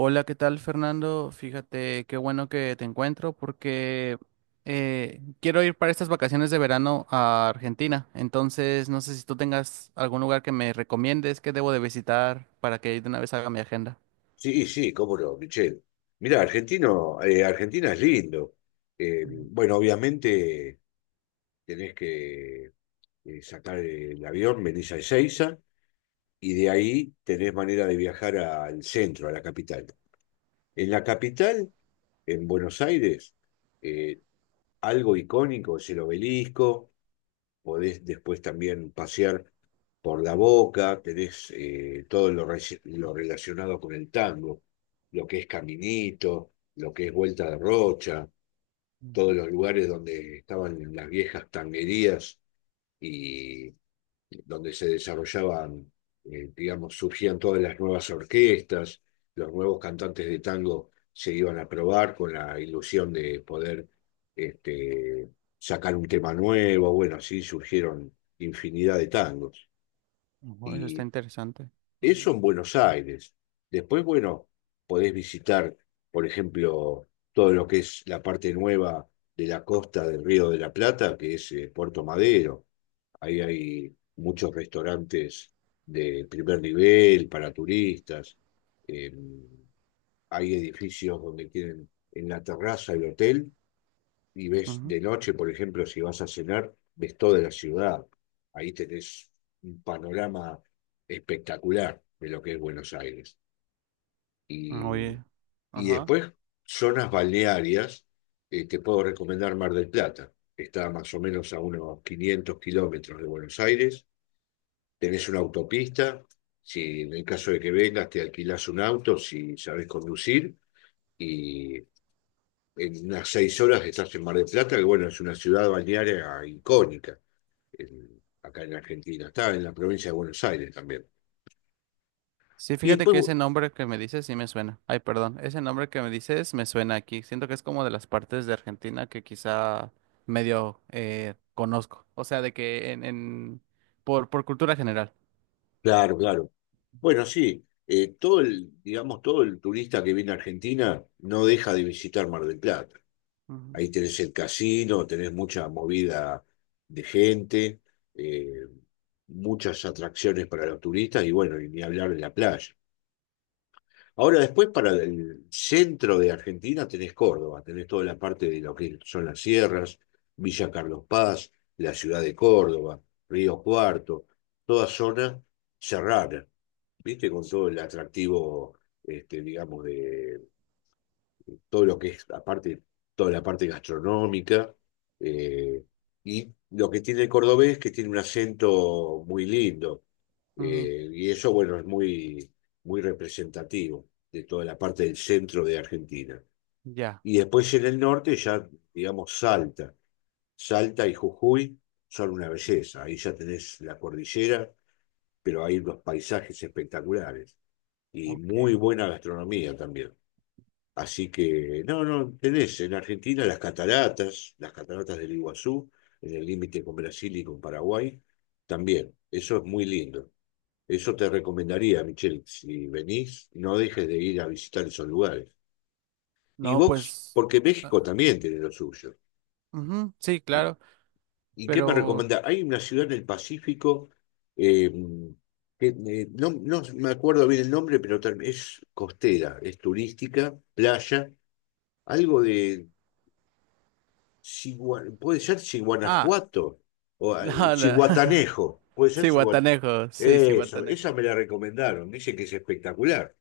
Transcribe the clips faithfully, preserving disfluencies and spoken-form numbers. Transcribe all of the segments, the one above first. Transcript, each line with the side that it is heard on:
right: Hola, ¿qué tal, Fernando? Fíjate, qué bueno que te encuentro porque eh, quiero ir para estas vacaciones de verano a Argentina. Entonces, no sé si tú tengas algún lugar que me recomiendes que debo de visitar para que de una vez haga mi agenda.
left: Sí, sí, cómo no, Michelle. Mirá, argentino, eh, Argentina es lindo. Eh,
right: Mm,
left: bueno, obviamente tenés que eh, sacar el avión, venís a Ezeiza y de ahí tenés manera de viajar al centro, a la capital. En la capital, en Buenos Aires, eh, algo icónico es el obelisco, podés después también pasear por la Boca, tenés eh, todo lo, reci- lo relacionado con el tango, lo que es Caminito, lo que es Vuelta de Rocha, todos
right: ujú.
left: los lugares donde estaban las viejas tanguerías y donde se desarrollaban, eh, digamos, surgían todas las nuevas orquestas, los nuevos cantantes de tango se iban a probar con la ilusión de poder este, sacar un tema nuevo, bueno, así surgieron infinidad de tangos.
right: Ujú, eso está
left: Y
right: interesante.
left: eso
right: Ujú,
left: en Buenos Aires. Después, bueno, podés visitar, por ejemplo, todo lo que es la parte nueva de la costa del Río de la Plata, que es eh, Puerto Madero. Ahí hay muchos restaurantes de primer nivel para turistas. eh, Hay edificios donde tienen en la terraza el hotel y ves
right: ujú.
left: de noche, por ejemplo, si vas a cenar, ves toda la ciudad. Ahí tenés un panorama espectacular de lo que es Buenos Aires. Y,
right: Oye.
left: y
right: Ajá.
left: después, zonas balnearias, eh, te puedo recomendar Mar del Plata. Está más o menos a unos quinientos kilómetros de Buenos Aires. Tenés una autopista, si en el caso de que vengas te alquilás un auto, si sabés conducir, y en unas seis horas estás en Mar del Plata, que bueno, es una ciudad balnearia icónica en- acá en Argentina, está en la provincia de Buenos Aires también.
right: Sí,
left: Y
right: fíjate
left: después,
right: que ese
left: bu-
right: nombre que me dices sí me suena. Ay, perdón, ese nombre que me dices me suena aquí. Siento que es como de las partes de Argentina que quizá medio eh, conozco. O sea, de que en, en por, por cultura general.
left: claro, claro. Bueno, sí, eh, todo el, digamos, todo el turista que viene a Argentina no deja de visitar Mar del Plata.
right: Ujú,
left: Ahí tenés el casino, tenés mucha movida de gente, eh, muchas atracciones para los turistas y bueno, y ni hablar de la playa. Ahora después, para el centro de Argentina tenés Córdoba, tenés toda la parte de lo que son las sierras, Villa Carlos Paz, la ciudad de Córdoba, Río Cuarto, toda zona serrana, ¿viste? Con todo el atractivo, este, digamos, de, todo lo que es, aparte, toda la parte gastronómica. eh, y lo que tiene el cordobés es que tiene un acento muy lindo.
right: ujú,
left: Eh, y eso, bueno, es muy, muy representativo de toda la parte del centro de Argentina.
right: ya,
left: Y después en el norte ya, digamos, Salta. Salta y Jujuy son una belleza. Ahí ya tenés la cordillera, pero hay unos paisajes espectaculares y muy
right: ok.
left: buena gastronomía también. Así que, no, no, tenés en Argentina las cataratas, las cataratas del Iguazú, en el límite con Brasil y con Paraguay, también. Eso es muy lindo. Eso te recomendaría, Michelle, si venís, no dejes de ir a visitar esos lugares. Y
right: No,
left: vos,
right: pues
left: porque
right: ah,
left: México también tiene lo suyo.
right: ujú, sí,
left: ¿Y,
right: claro,
left: y qué me
right: pero
left: recomendás? Hay una ciudad en el Pacífico, eh, que, eh, no, no me acuerdo bien el nombre, pero ter- es costera, es turística, playa, algo de Chigua- puede ser
right: ah,
left: Chiguanajuato o ah,
right: no, no.
left: Chiguatanejo, puede ser
right: Sí,
left: Chiguat-
right: Guatanejo, sí, sí,
left: Eso, esa
right: Guatanejo.
left: me la recomendaron, dicen que es espectacular.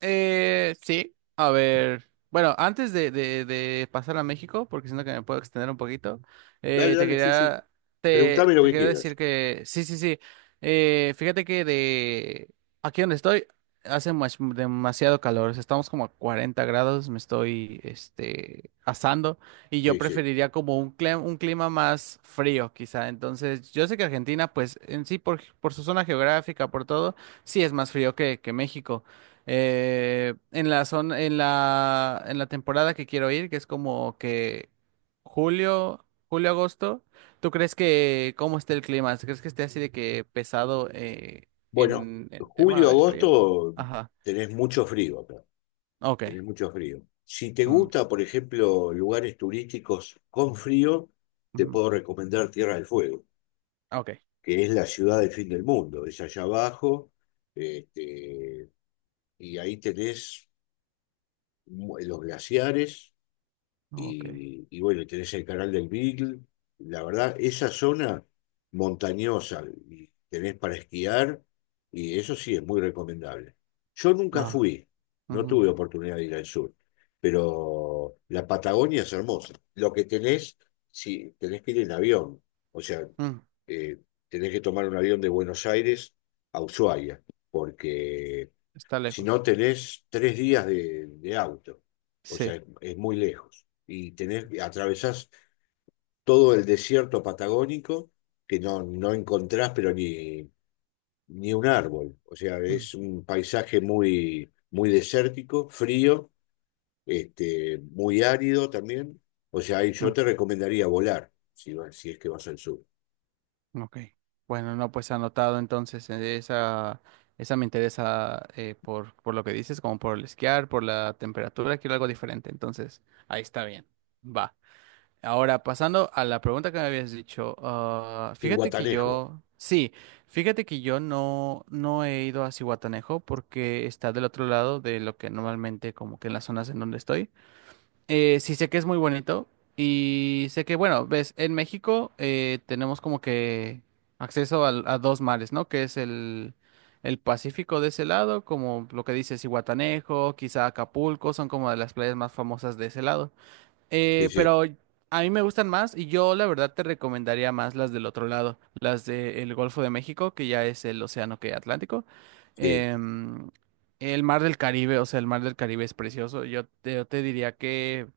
right: Eh, sí, a ver. Bueno, antes de, de, de pasar a México, porque siento que me puedo extender un poquito,
left: Dale,
right: eh, te
left: dale, sí, sí.
right: quería, te,
left: Preguntame lo
right: te
left: que
right: quería decir
left: quieras.
right: que, sí, sí, sí. Eh, fíjate que de aquí donde estoy hace mas- demasiado calor. O sea, estamos como a cuarenta grados, me estoy, este, asando y yo
left: Sí, sí.
right: preferiría como un clima, un clima más frío, quizá. Entonces, yo sé que Argentina, pues en sí, por, por su zona geográfica, por todo, sí es más frío que, que México. Eh, en la zona, en la, en la temporada que quiero ir, que es como que julio, julio, agosto, ¿tú crees que cómo esté el clima? ¿Crees que esté así de que pesado eh,
left: Bueno,
right: en el tema
left: julio,
right: de frío?
left: agosto
right: Ajá.
left: tenés mucho frío acá, tenés
right: Ok.
left: mucho frío. Si te
right: Mm,
left: gusta, por ejemplo, lugares turísticos con frío, te
right: ujú.
left: puedo recomendar Tierra del Fuego,
right: Ok.
left: que es la ciudad del fin del mundo, es allá abajo, este, y ahí tenés los glaciares
right: Ok.
left: y, y bueno, tenés el canal del Beagle. La verdad, esa zona montañosa y tenés para esquiar y eso sí es muy recomendable. Yo nunca
right: No.
left: fui, no
right: Ujú.
left: tuve oportunidad de ir al sur, pero la Patagonia es hermosa. Lo que tenés, sí, tenés que ir en avión, o sea,
right: Mm,
left: eh, tenés que tomar un avión de Buenos Aires a Ushuaia, porque
right: está
left: si no
right: lejos.
left: tenés tres días de, de auto, o sea,
right: Sí.
left: es, es muy lejos. Y tenés, atravesás todo el desierto patagónico que no, no encontrás, pero ni, ni un árbol. O sea, es un paisaje muy, muy desértico, frío, este, muy árido también. O sea, ahí yo
right: Mm,
left: te recomendaría volar, si, va- si es que vas al sur.
right: ok. Bueno, no, pues anotado entonces eh, esa, esa me interesa eh, por, por lo que dices, como por el esquiar, por la temperatura, quiero algo diferente. Entonces, ahí está bien. Va. Ahora, pasando a la pregunta que me habías dicho, ah,
left: Y
right: fíjate que
left: Guatanejo,
right: yo, sí, fíjate que yo no, no he ido a Cihuatanejo porque está del otro lado de lo que normalmente como que en las zonas en donde estoy. Eh, sí sé que es muy bonito y sé que, bueno, ves, en México eh, tenemos como que acceso al- a, dos mares, ¿no? Que es el, el Pacífico de ese lado, como lo que dices, Zihuatanejo, quizá Acapulco, son como de las playas más famosas de ese lado.
left: sí,
right: Eh,
left: sí,
right: pero a mí me gustan más y yo la verdad te recomendaría más las del otro lado, las del Golfo de México, que ya es el océano que Atlántico.
left: sí,
right: Em, el Mar del Caribe, o sea, el Mar del Caribe es precioso. Yo te, yo te diría que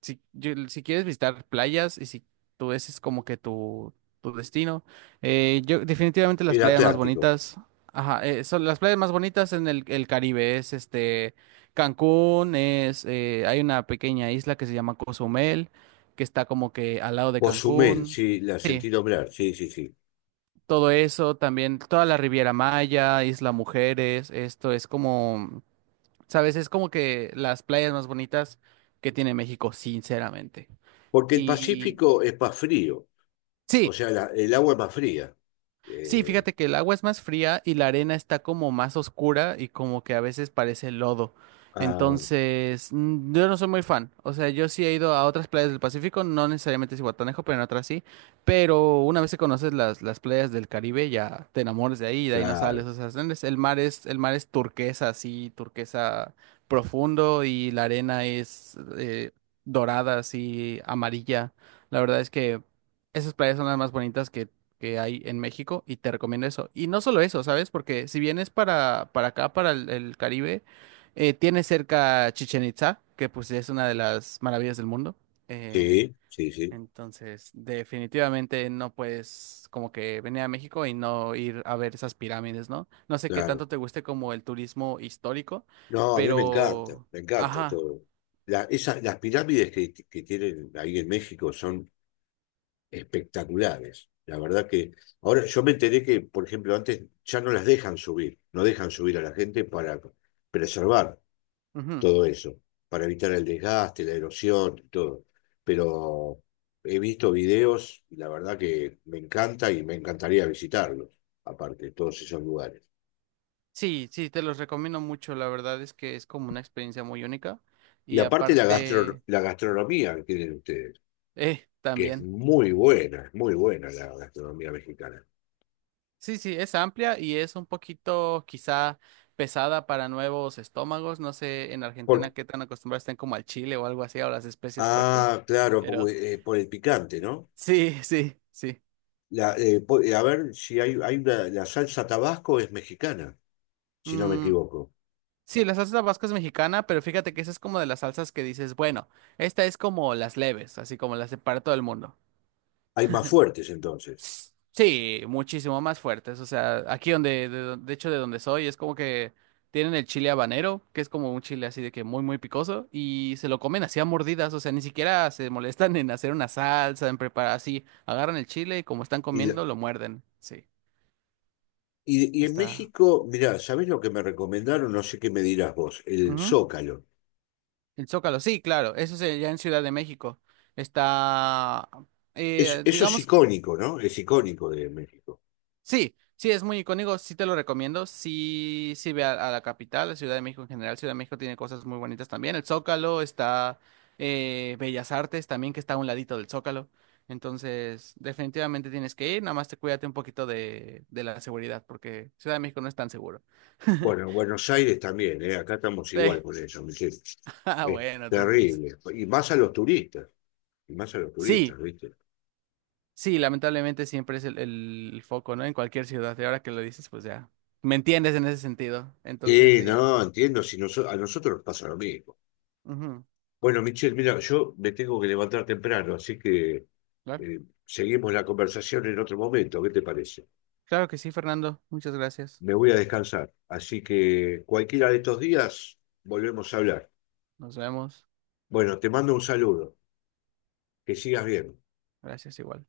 right: si, yo- si quieres visitar playas y si tú ese es como que tu, tu destino, eh, yo definitivamente las
left: el
right: playas más
left: Atlántico.
right: bonitas, ajá, eh, son las playas más bonitas en el, el Caribe, es este... Cancún es, eh, hay una pequeña isla que se llama Cozumel, que está como que al lado de
left: Cozumel,
right: Cancún.
left: sí, la
right: Sí,
left: sentí nombrar, sí, sí, sí.
right: todo eso, también toda la Riviera Maya, Isla Mujeres, esto es como, ¿sabes? Es como que las playas más bonitas que tiene México, sinceramente.
left: Porque el
right: Y
left: Pacífico es más frío, o
right: sí.
left: sea, la- el agua es más fría.
right: Sí,
left: Eh,
right: fíjate que el agua es más fría y la arena está como más oscura y como que a veces parece lodo.
left: ah,
right: Entonces, mm, yo no soy muy fan. O sea, yo sí he ido a otras playas del Pacífico, no necesariamente Cihuatanejo, pero en otras sí. Pero una vez que conoces las, las playas del Caribe, ya te enamoras de ahí y de ahí no sales.
left: claro,
right: O sea, es- el mar es, el mar es turquesa, así, turquesa profundo y la arena es eh, dorada, así, amarilla. La verdad es que esas playas son las más bonitas que que hay en México y te recomiendo eso. Y no solo eso, ¿sabes? Porque si vienes para, para acá, para el, el Caribe, eh, tienes cerca Chichen Itza, que pues es una de las maravillas del mundo. Eh,
left: sí, sí, sí,
right: entonces, definitivamente no puedes como que venir a México y no ir a ver esas pirámides, ¿no? No sé qué
left: claro.
right: tanto te guste como el turismo histórico,
left: No, a mí me encanta,
right: pero...
left: me encanta
right: Ajá.
left: todo. La- esa- las pirámides que, que tienen ahí en México son espectaculares. La verdad que ahora yo me enteré que, por ejemplo, antes ya no las dejan subir, no dejan subir a la gente para preservar.
right: Ujú.
left: Todo eso, para evitar el desgaste, la erosión, todo. Pero he visto videos y la verdad que me encanta y me encantaría visitarlos, aparte de todos esos lugares.
right: Sí, sí, te los recomiendo mucho. La verdad es que es como una experiencia muy única.
left: Y
right: Y
left: aparte la, gastro,
right: aparte...
left: la gastronomía que tienen ustedes,
right: Eh,
left: que es
right: también.
left: muy buena, es muy buena la gastronomía mexicana.
right: Sí, sí, es amplia y es un poquito quizá pesada para nuevos estómagos. No sé en Argentina
left: Porque,
right: qué tan acostumbrados estén como al chile o algo así, o las especias fuertes.
left: ah, claro,
right: Pero
left: porque, eh, por el picante, ¿no?
right: sí, sí, sí.
left: La, eh, po- eh, a ver si hay, hay una- la salsa Tabasco es mexicana, si no me
right: Mm,
left: equivoco.
right: sí, la salsa tabasco es mexicana, pero fíjate que esa es como de las salsas que dices, bueno, esta es como las leves, así como las de para todo el mundo.
left: Hay más fuertes entonces.
right: Sí, muchísimo más fuertes. O sea, aquí donde, de, don- de hecho, de donde soy, es como que tienen el chile habanero, que es como un chile así de que muy, muy picoso, y se lo comen así a mordidas. O sea, ni siquiera se molestan en hacer una salsa, en preparar así. Agarran el chile y como están
left: Y la,
right: comiendo, lo muerden. Sí,
left: Y, y en
right: está.
left: México, mirá, ¿sabés lo que me recomendaron? No sé qué me dirás vos, el
right: Ujú.
left: Zócalo.
right: El zócalo, sí, claro. Eso es eh, ya en Ciudad de México. Está.
left: Es,
right: Eh,
left: eso es
right: digamos,
left: icónico, ¿no? Es icónico de México.
right: sí, sí, es muy icónico, sí te lo recomiendo, sí, sí ve a, a la capital, la Ciudad de México en general, Ciudad de México tiene cosas muy bonitas también, el Zócalo está, eh, Bellas Artes también que está a un ladito del Zócalo, entonces definitivamente tienes que ir, nada más te cuídate un poquito de, de la seguridad, porque Ciudad de México no es tan seguro.
left: Bueno, en Buenos Aires también, ¿eh? Acá estamos igual
right: Sí.
left: con eso, Michelle.
right: Ah,
left: Es
right: bueno, entonces.
left: terrible. Y más a los turistas, y más a los turistas,
right: Sí,
left: ¿viste?
right: sí, lamentablemente siempre es el, el foco, ¿no? En cualquier ciudad, y ahora que lo dices, pues ya, me entiendes en ese sentido, entonces
left: Sí,
right: sí.
left: no, entiendo, si noso- a nosotros nos pasa lo mismo.
right: Ujú.
left: Bueno, Michelle, mira, yo me tengo que levantar temprano, así que eh, seguimos la conversación en otro momento, ¿qué te parece?
right: Claro que sí, Fernando. Muchas gracias.
left: Me voy a descansar. Así que cualquiera de estos días volvemos a hablar.
right: Nos vemos.
left: Bueno, te mando un saludo. Que sigas bien.
right: Gracias igual.